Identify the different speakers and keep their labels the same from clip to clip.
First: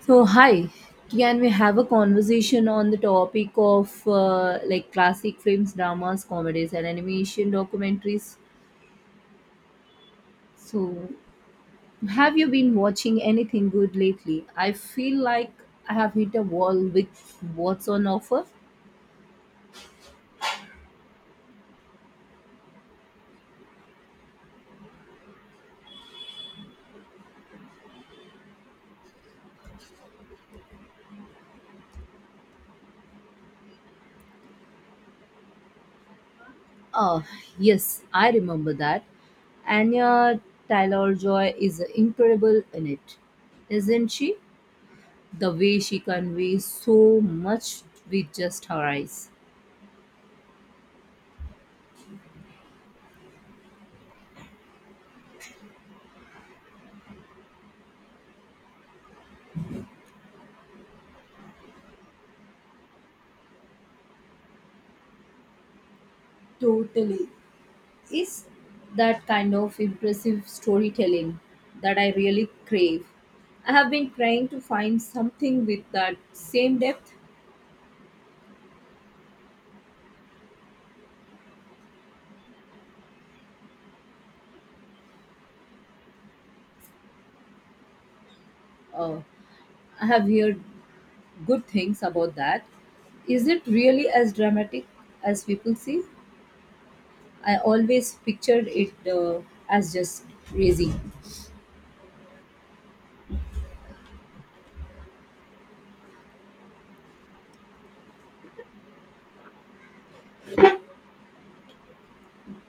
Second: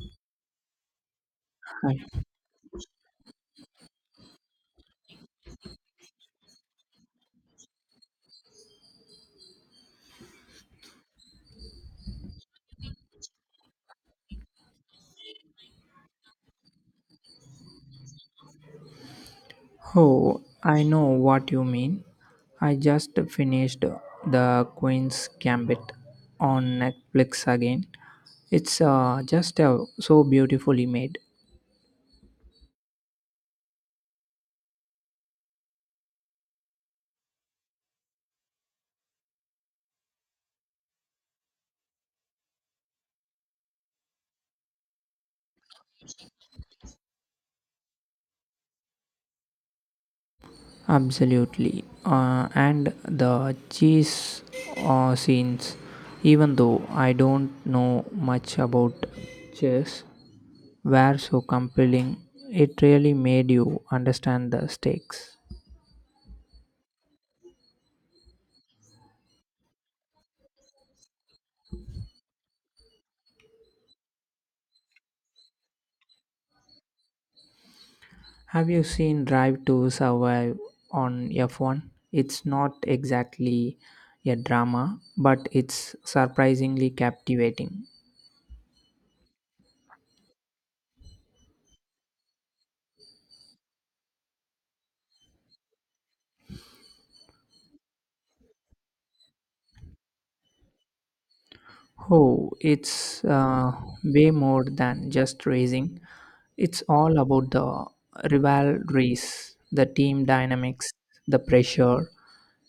Speaker 1: So, hi, can we have a
Speaker 2: Hi.
Speaker 1: conversation on the topic of like classic films, dramas, comedies, and animation documentaries? So, have you been watching anything good lately? I feel like I have hit a wall with what's on offer.
Speaker 2: Oh, I know what you mean. I just finished The Queen's Gambit on Netflix again. It's just so beautifully made.
Speaker 1: Ah yes, I remember that. Anya Taylor Joy is incredible in it, isn't she? The way she conveys so much with just her eyes.
Speaker 2: Absolutely. And the cheese scenes, even though I don't know much about chess, were so compelling. It really made you understand the stakes.
Speaker 1: Totally. It's that kind of impressive storytelling that I really crave. I have been trying to find something with that same depth.
Speaker 2: Have you seen Drive to Survive on F1? It's not exactly a drama, but it's surprisingly captivating.
Speaker 1: Uh, I have heard good things about that. Is it really as dramatic as people say? I always pictured it as just crazy.
Speaker 2: Oh, it's way more than just racing. It's all about the rivalries, the team dynamics, the pressure.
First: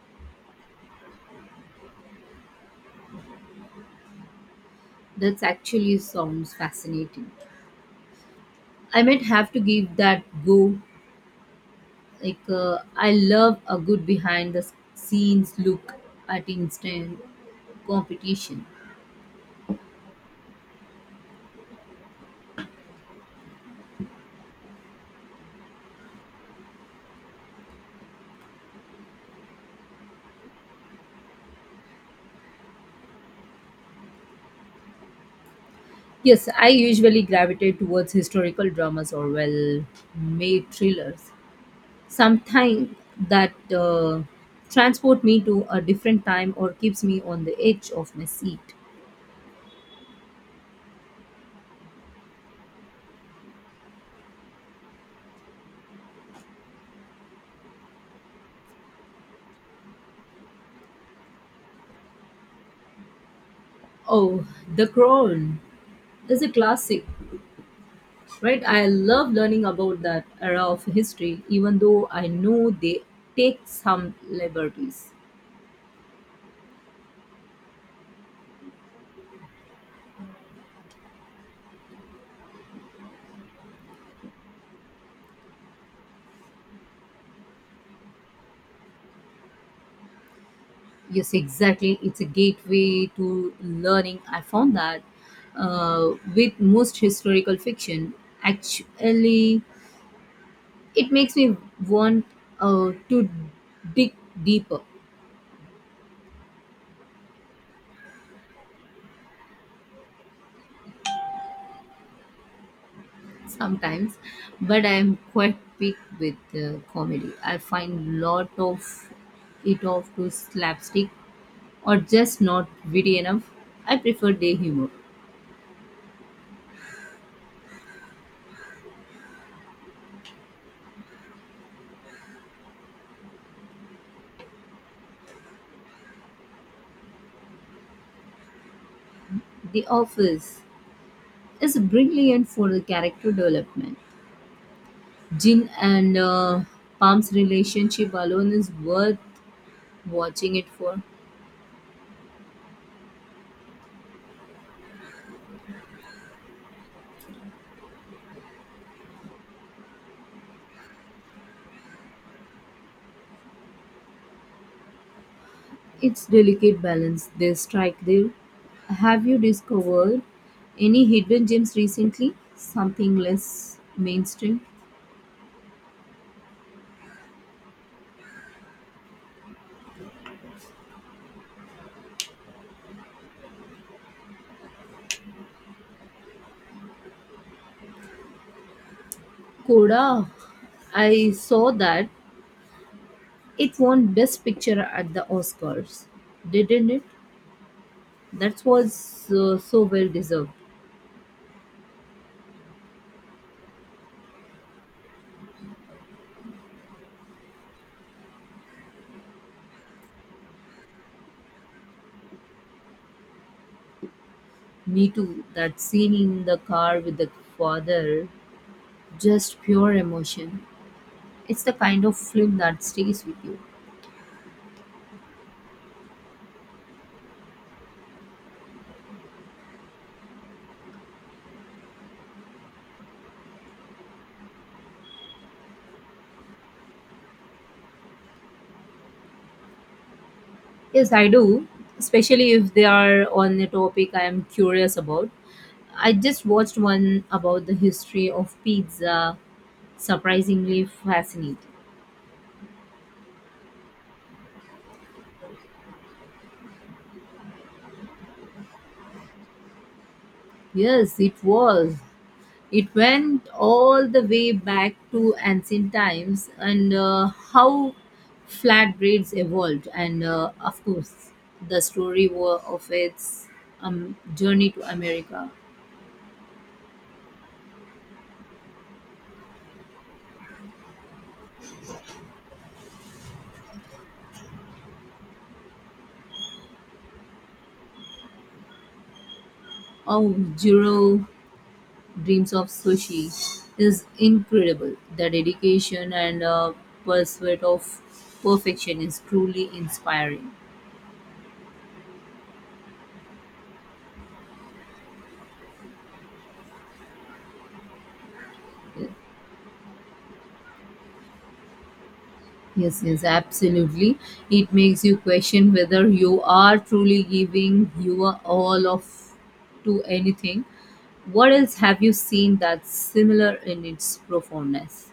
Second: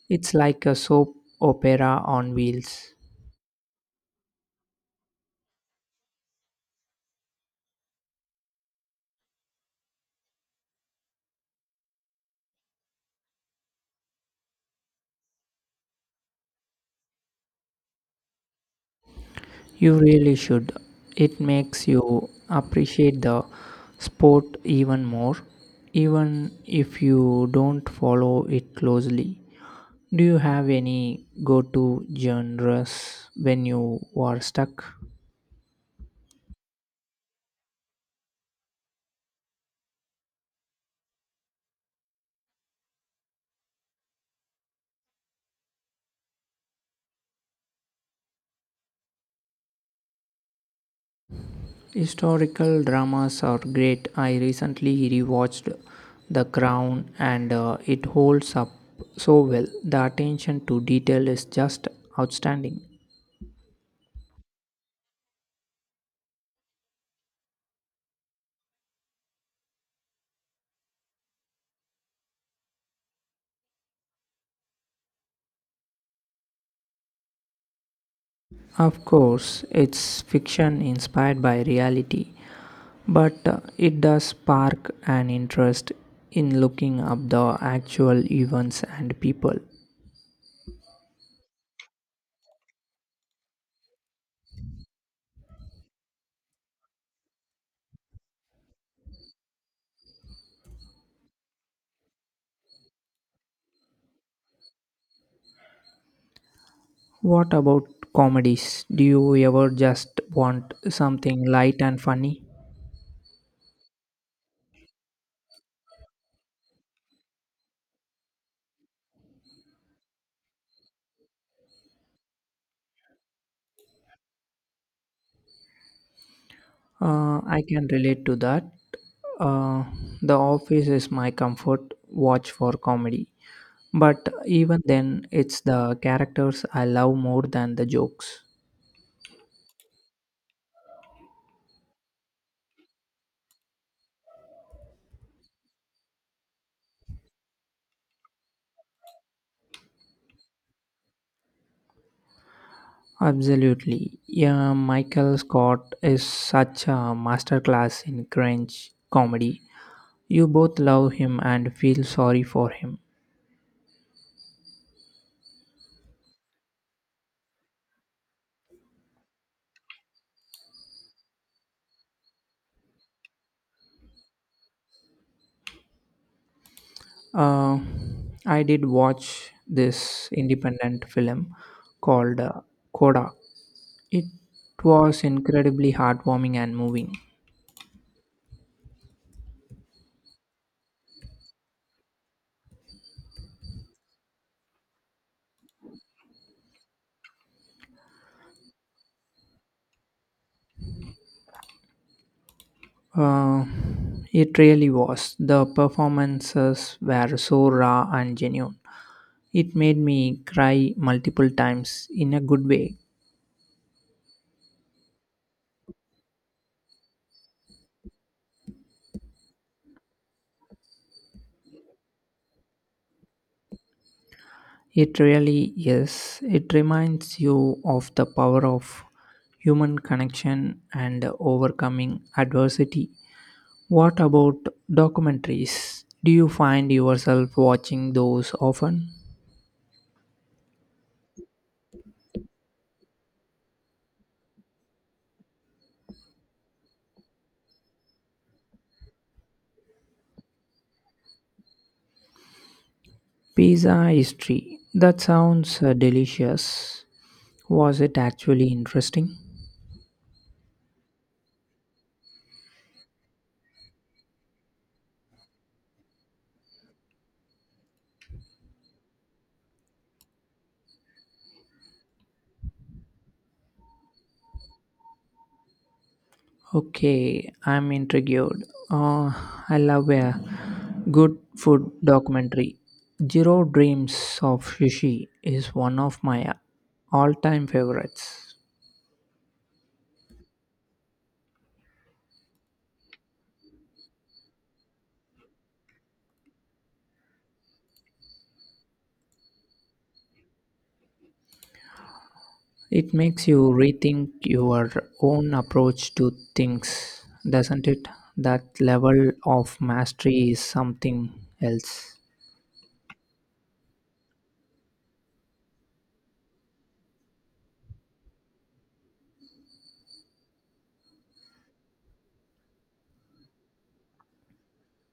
Speaker 2: It's like a soap opera on wheels.
Speaker 1: That actually sounds fascinating. I might have to give that go. Like I love a good behind the scenes look at instant competition.
Speaker 2: You really should. It makes you appreciate the sport even more, even if you don't follow it closely. Do you have any go to genres when you are stuck?
Speaker 1: Yes, I usually gravitate towards historical dramas or well made thrillers. Sometimes that transport me to a different time or keeps me on the edge of my seat.
Speaker 2: Historical dramas are great. I recently rewatched The Crown and it holds up so well. The attention to detail is just outstanding.
Speaker 1: Oh, The Crown is a classic, right? I love learning about that era of history, even though I know they take some liberties.
Speaker 2: Of course, it's fiction inspired by reality, but it does spark an interest in looking up the actual events and people.
Speaker 1: Yes, exactly. It's a gateway to learning. I found that with most historical fiction, actually, it makes me want to dig deeper
Speaker 2: What about comedies? Do you ever just want something light and funny?
Speaker 1: sometimes. But I'm quite big with comedy. I find lot of it off to slapstick or just not witty enough. I prefer day humor.
Speaker 2: I can relate to that. Uh, the Office is my comfort watch for comedy, but even then, it's the characters I love more than the jokes.
Speaker 1: The Office is brilliant for the character development. Jin and Pam's relationship alone is worth watching it for.
Speaker 2: Absolutely. Yeah, Michael Scott is such a masterclass in cringe comedy. You both love him and feel sorry for him.
Speaker 1: It's delicate balance they strike there. Have you discovered any hidden gems recently? Something less mainstream?
Speaker 2: Uh, I did watch this independent film called Coda. It was incredibly heartwarming and moving.
Speaker 1: Koda, I saw that it won Best Picture at the Oscars, didn't it? That was so well deserved.
Speaker 2: Uh, it really was. The performances were so raw and genuine. It made me cry multiple times in a good way.
Speaker 1: Me too. That scene in the car with the father, just pure emotion. It's the kind of film that stays with you.
Speaker 2: It really is. It reminds you of the power of human connection and overcoming adversity. What about documentaries? Do you find yourself watching those often?
Speaker 1: Yes, I do, especially if they are on a topic I am curious about. I just watched one about the history of pizza. Surprisingly fascinating.
Speaker 2: Pizza history. That sounds delicious. Was it actually interesting?
Speaker 1: Yes, it was. It went all the way back to ancient times and how flatbreads evolved, and of course, the story of its journey to America.
Speaker 2: Okay, I'm intrigued. Uh, I love a good food documentary. Zero Dreams of Sushi is one of my all time favorites.
Speaker 1: Oh, Jiro dreams of sushi is incredible. The dedication and pursuit of perfection is truly inspiring.
Speaker 2: It makes you rethink your own approach to things, doesn't it? That level of mastery is something else.
Speaker 1: Yes, yes, absolutely. It makes you question whether you are truly giving your all of to anything. What else have you seen that's similar in its profoundness?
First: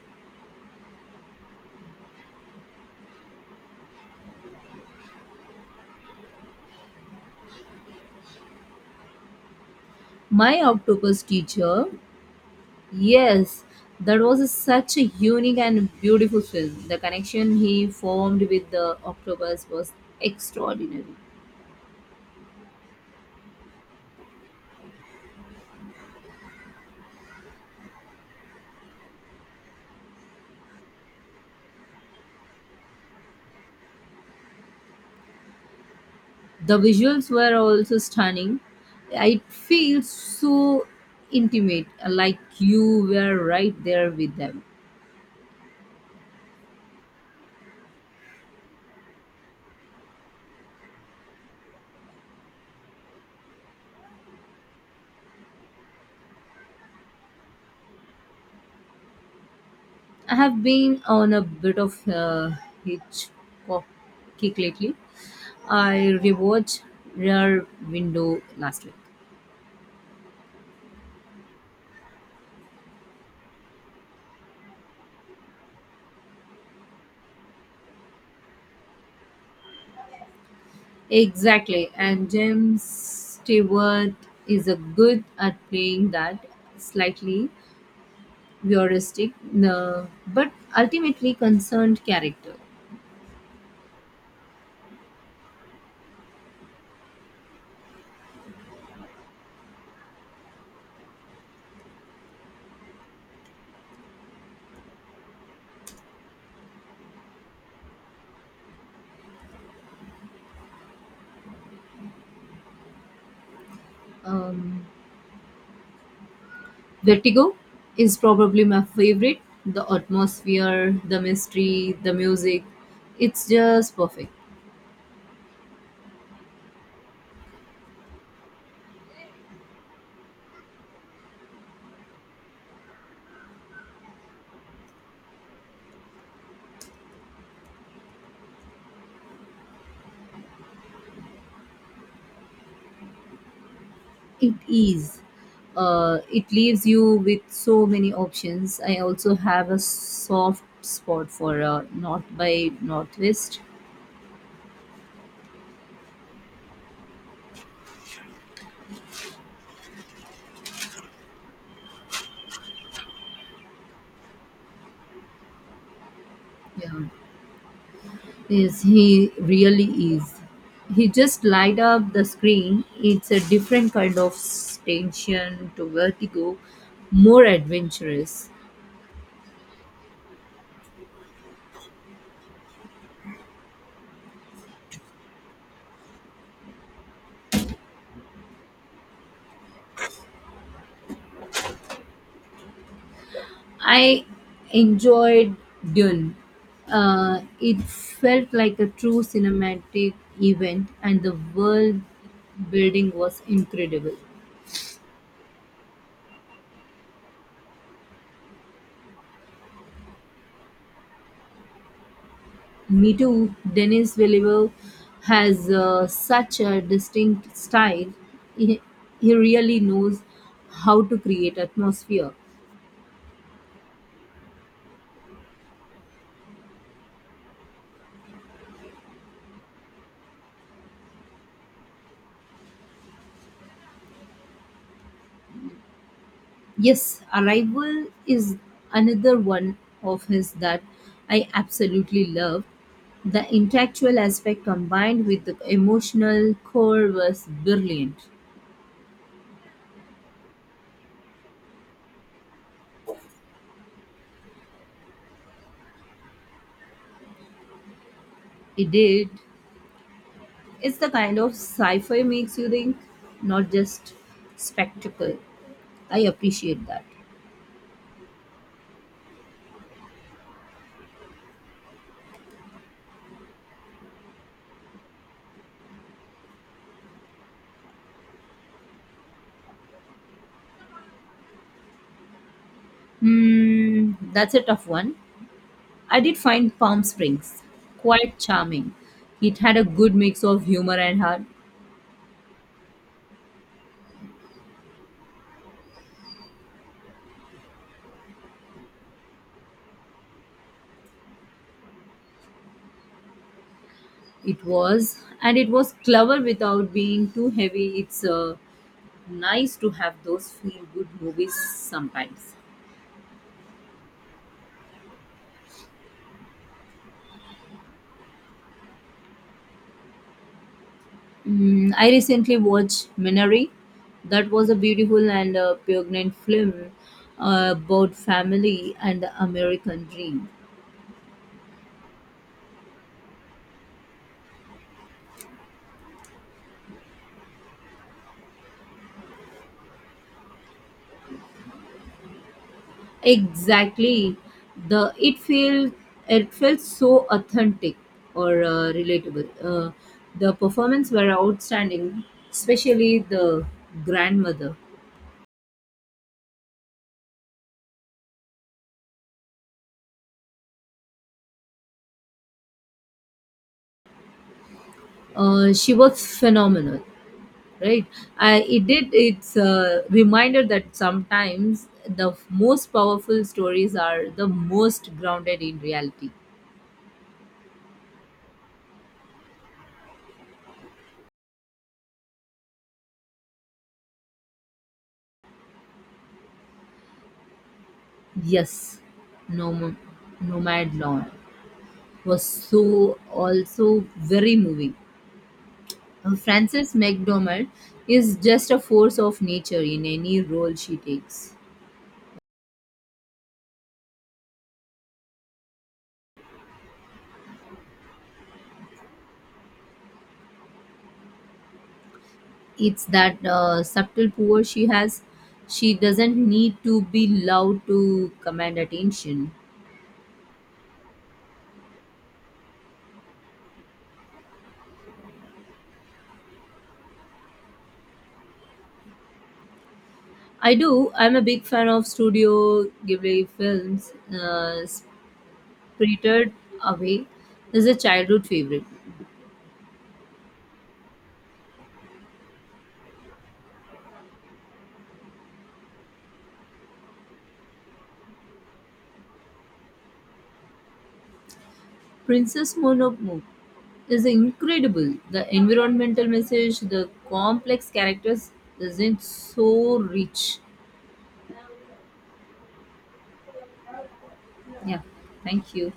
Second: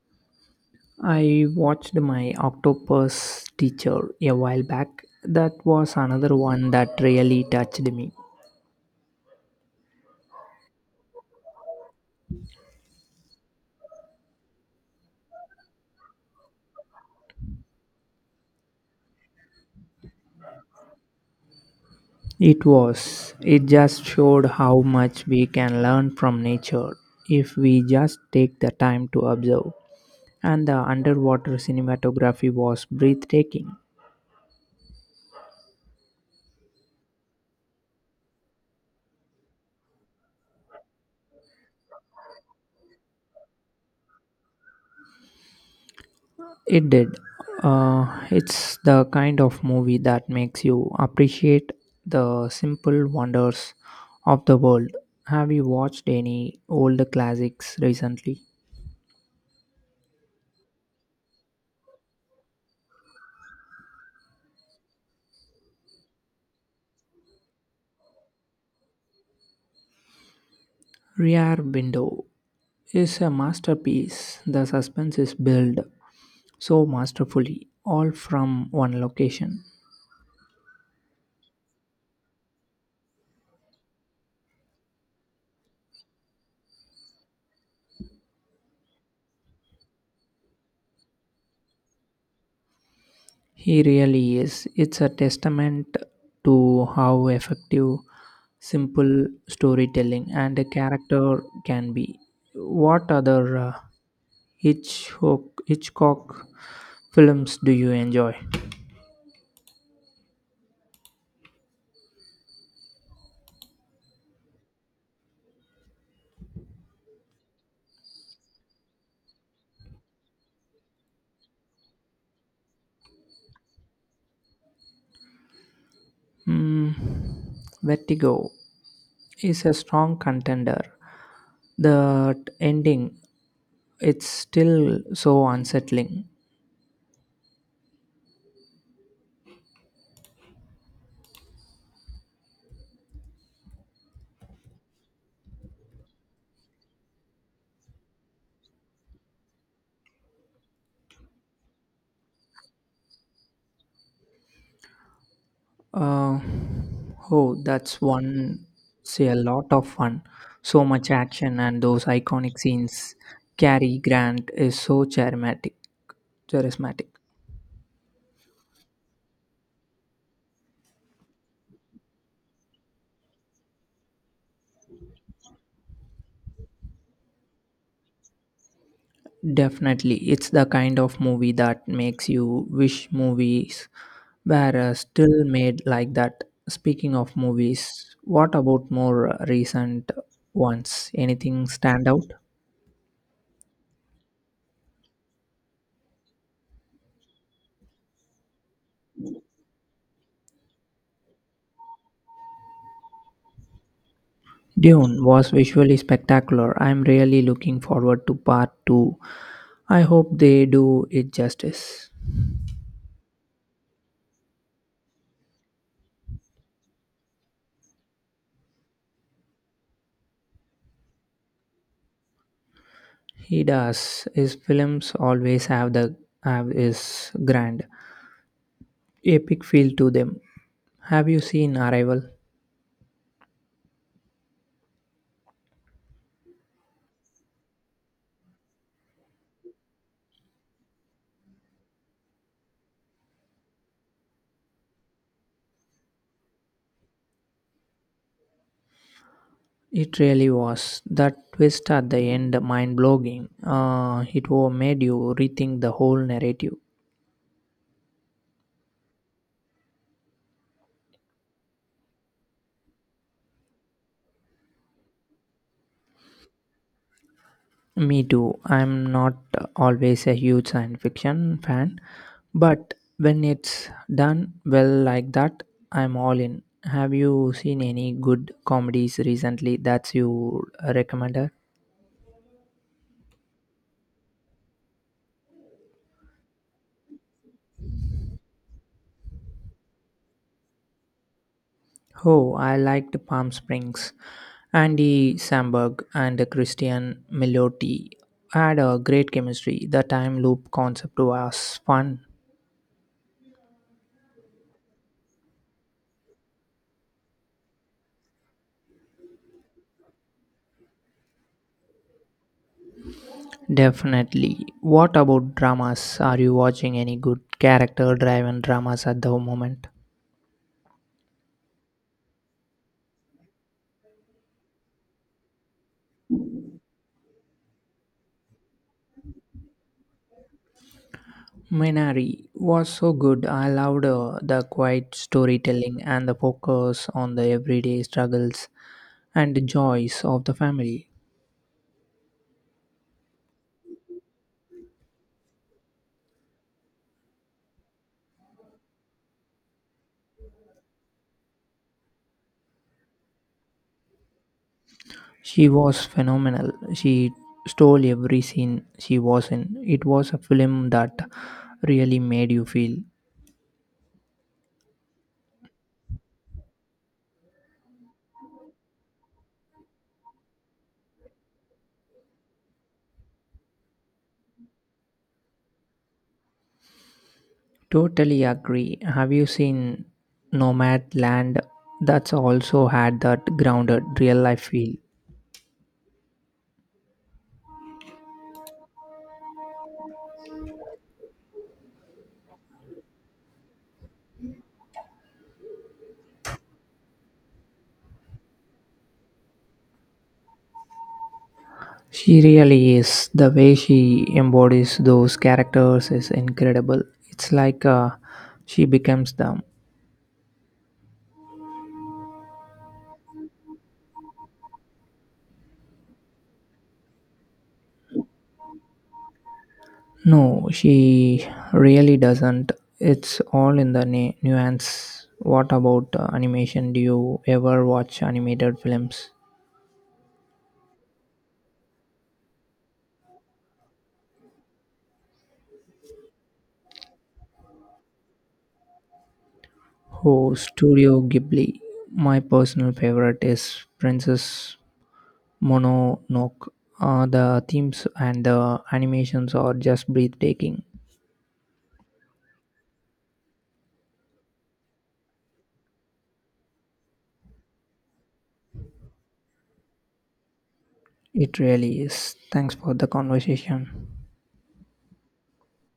Speaker 2: I watched my octopus teacher a while back. That was another one that really touched me.
Speaker 1: My octopus teacher. Yes, that was such a unique and beautiful film. The connection he formed with the octopus was extraordinary.
Speaker 2: It was. It just showed how much we can learn from nature if we just take the time to observe. And the underwater cinematography was breathtaking.
Speaker 1: The visuals were also stunning. It feels so intimate, like you were right there with them.
Speaker 2: It did. It's the kind of movie that makes you appreciate the simple wonders of the world. Have you watched any old classics recently?
Speaker 1: I have been on a bit of a Hitchcock kick lately. I rewatched Rear Window last week.
Speaker 2: Rear Window is a masterpiece. The suspense is built so masterfully, all from one location.
Speaker 1: Exactly, and James Stewart is a good at playing that slightly voyeuristic, but ultimately concerned character.
Speaker 2: He really is. It's a testament to how effective simple storytelling and a character can be. What other Hitchcock, Hitchcock films do you enjoy?
Speaker 1: Um, Vertigo is probably my favorite. The atmosphere, the mystery, the music, it's just perfect.
Speaker 2: Mm, Vertigo is a strong contender. The ending it's still so unsettling.
Speaker 1: It is. It leaves you with so many options. I also have a soft spot for North by Northwest.
Speaker 2: Uh, oh, that's one, say, a lot of fun. So much action, and those iconic scenes. Cary Grant is so charismatic.
Speaker 1: Yeah.
Speaker 2: charismatic.
Speaker 1: Yes, he really is. He just light up the screen. It's a different kind of tension to vertigo, more adventurous.
Speaker 2: Definitely, it's the kind of movie that makes you wish movies were still made like that. Speaking of movies, what about more recent ones? Anything stand out?
Speaker 1: I enjoyed Dune. It felt like a true cinematic event, and the world building was incredible.
Speaker 2: Dune was visually spectacular. I'm really looking forward to part 2. I hope they do it justice.
Speaker 1: Me too. Denis Villeneuve has such a distinct style. He, he really knows how to create atmosphere.
Speaker 2: He does. His films always have the have his grand epic feel to them. Have you seen Arrival?
Speaker 1: Yes, Arrival is another one of his that I absolutely love. The intellectual aspect combined with the emotional core was brilliant.
Speaker 2: It really was. That twist at the end mind blowing. It wa- made you rethink the whole narrative.
Speaker 1: It did. It's the kind of sci-fi makes you think, not just spectacle. I appreciate that.
Speaker 2: Me too. I'm not always a huge science fiction fan, but when it's done well like that, I'm all in. Have you seen any good comedies recently that you recommended?
Speaker 1: Hmm, that's a tough one. I did find Palm Springs quite charming. It had a good mix of humor and heart.
Speaker 2: Oh, I liked Palm Springs. Andy Samberg and Christian Milotti had a great chemistry. The time loop concept was fun.
Speaker 1: It was, and it was clever without being too heavy. It's nice to have those feel good movies sometimes.
Speaker 2: Definitely. What about dramas? Are you watching any good character driven dramas at the moment?
Speaker 1: Mm, I recently watched Minari. That was a beautiful and poignant film about family and the American dream.
Speaker 2: Minari was so good. I loved the quiet storytelling and the focus on the everyday struggles and joys of the family.
Speaker 1: Exactly. The it feels it felt so authentic or relatable. The performance were outstanding, especially the grandmother.
Speaker 2: She was phenomenal. She stole every scene she was in. It was a film that really made you feel.
Speaker 1: She was phenomenal, right? I, it did. It's a reminder that sometimes the most powerful stories are the most grounded in reality.
Speaker 2: Totally agree. Have you seen Nomadland? That's also had that grounded real life feel.
Speaker 1: Yes, Nom- Nomad Lawn was so also very moving. Frances McDormand is just a force of nature in any role she takes.
Speaker 2: She really is. The way she embodies those characters is incredible. It's like she becomes them.
Speaker 1: It's that subtle power she has. She doesn't need to be loud to command attention.
Speaker 2: No, she really doesn't. It's all in the nuance. What about animation? Do you ever watch animated films?
Speaker 1: I do. I'm a big fan of Studio Ghibli films. Spirited Away is a childhood favorite.
Speaker 2: Oh, Studio Ghibli. My personal favorite is Princess Mononoke. The themes and the animations are just breathtaking.
Speaker 1: Princess Mononoke is incredible. The environmental message, the complex characters isn't so rich.
Speaker 2: It really is. Thanks for the conversation.
Speaker 1: Yeah. Thank you.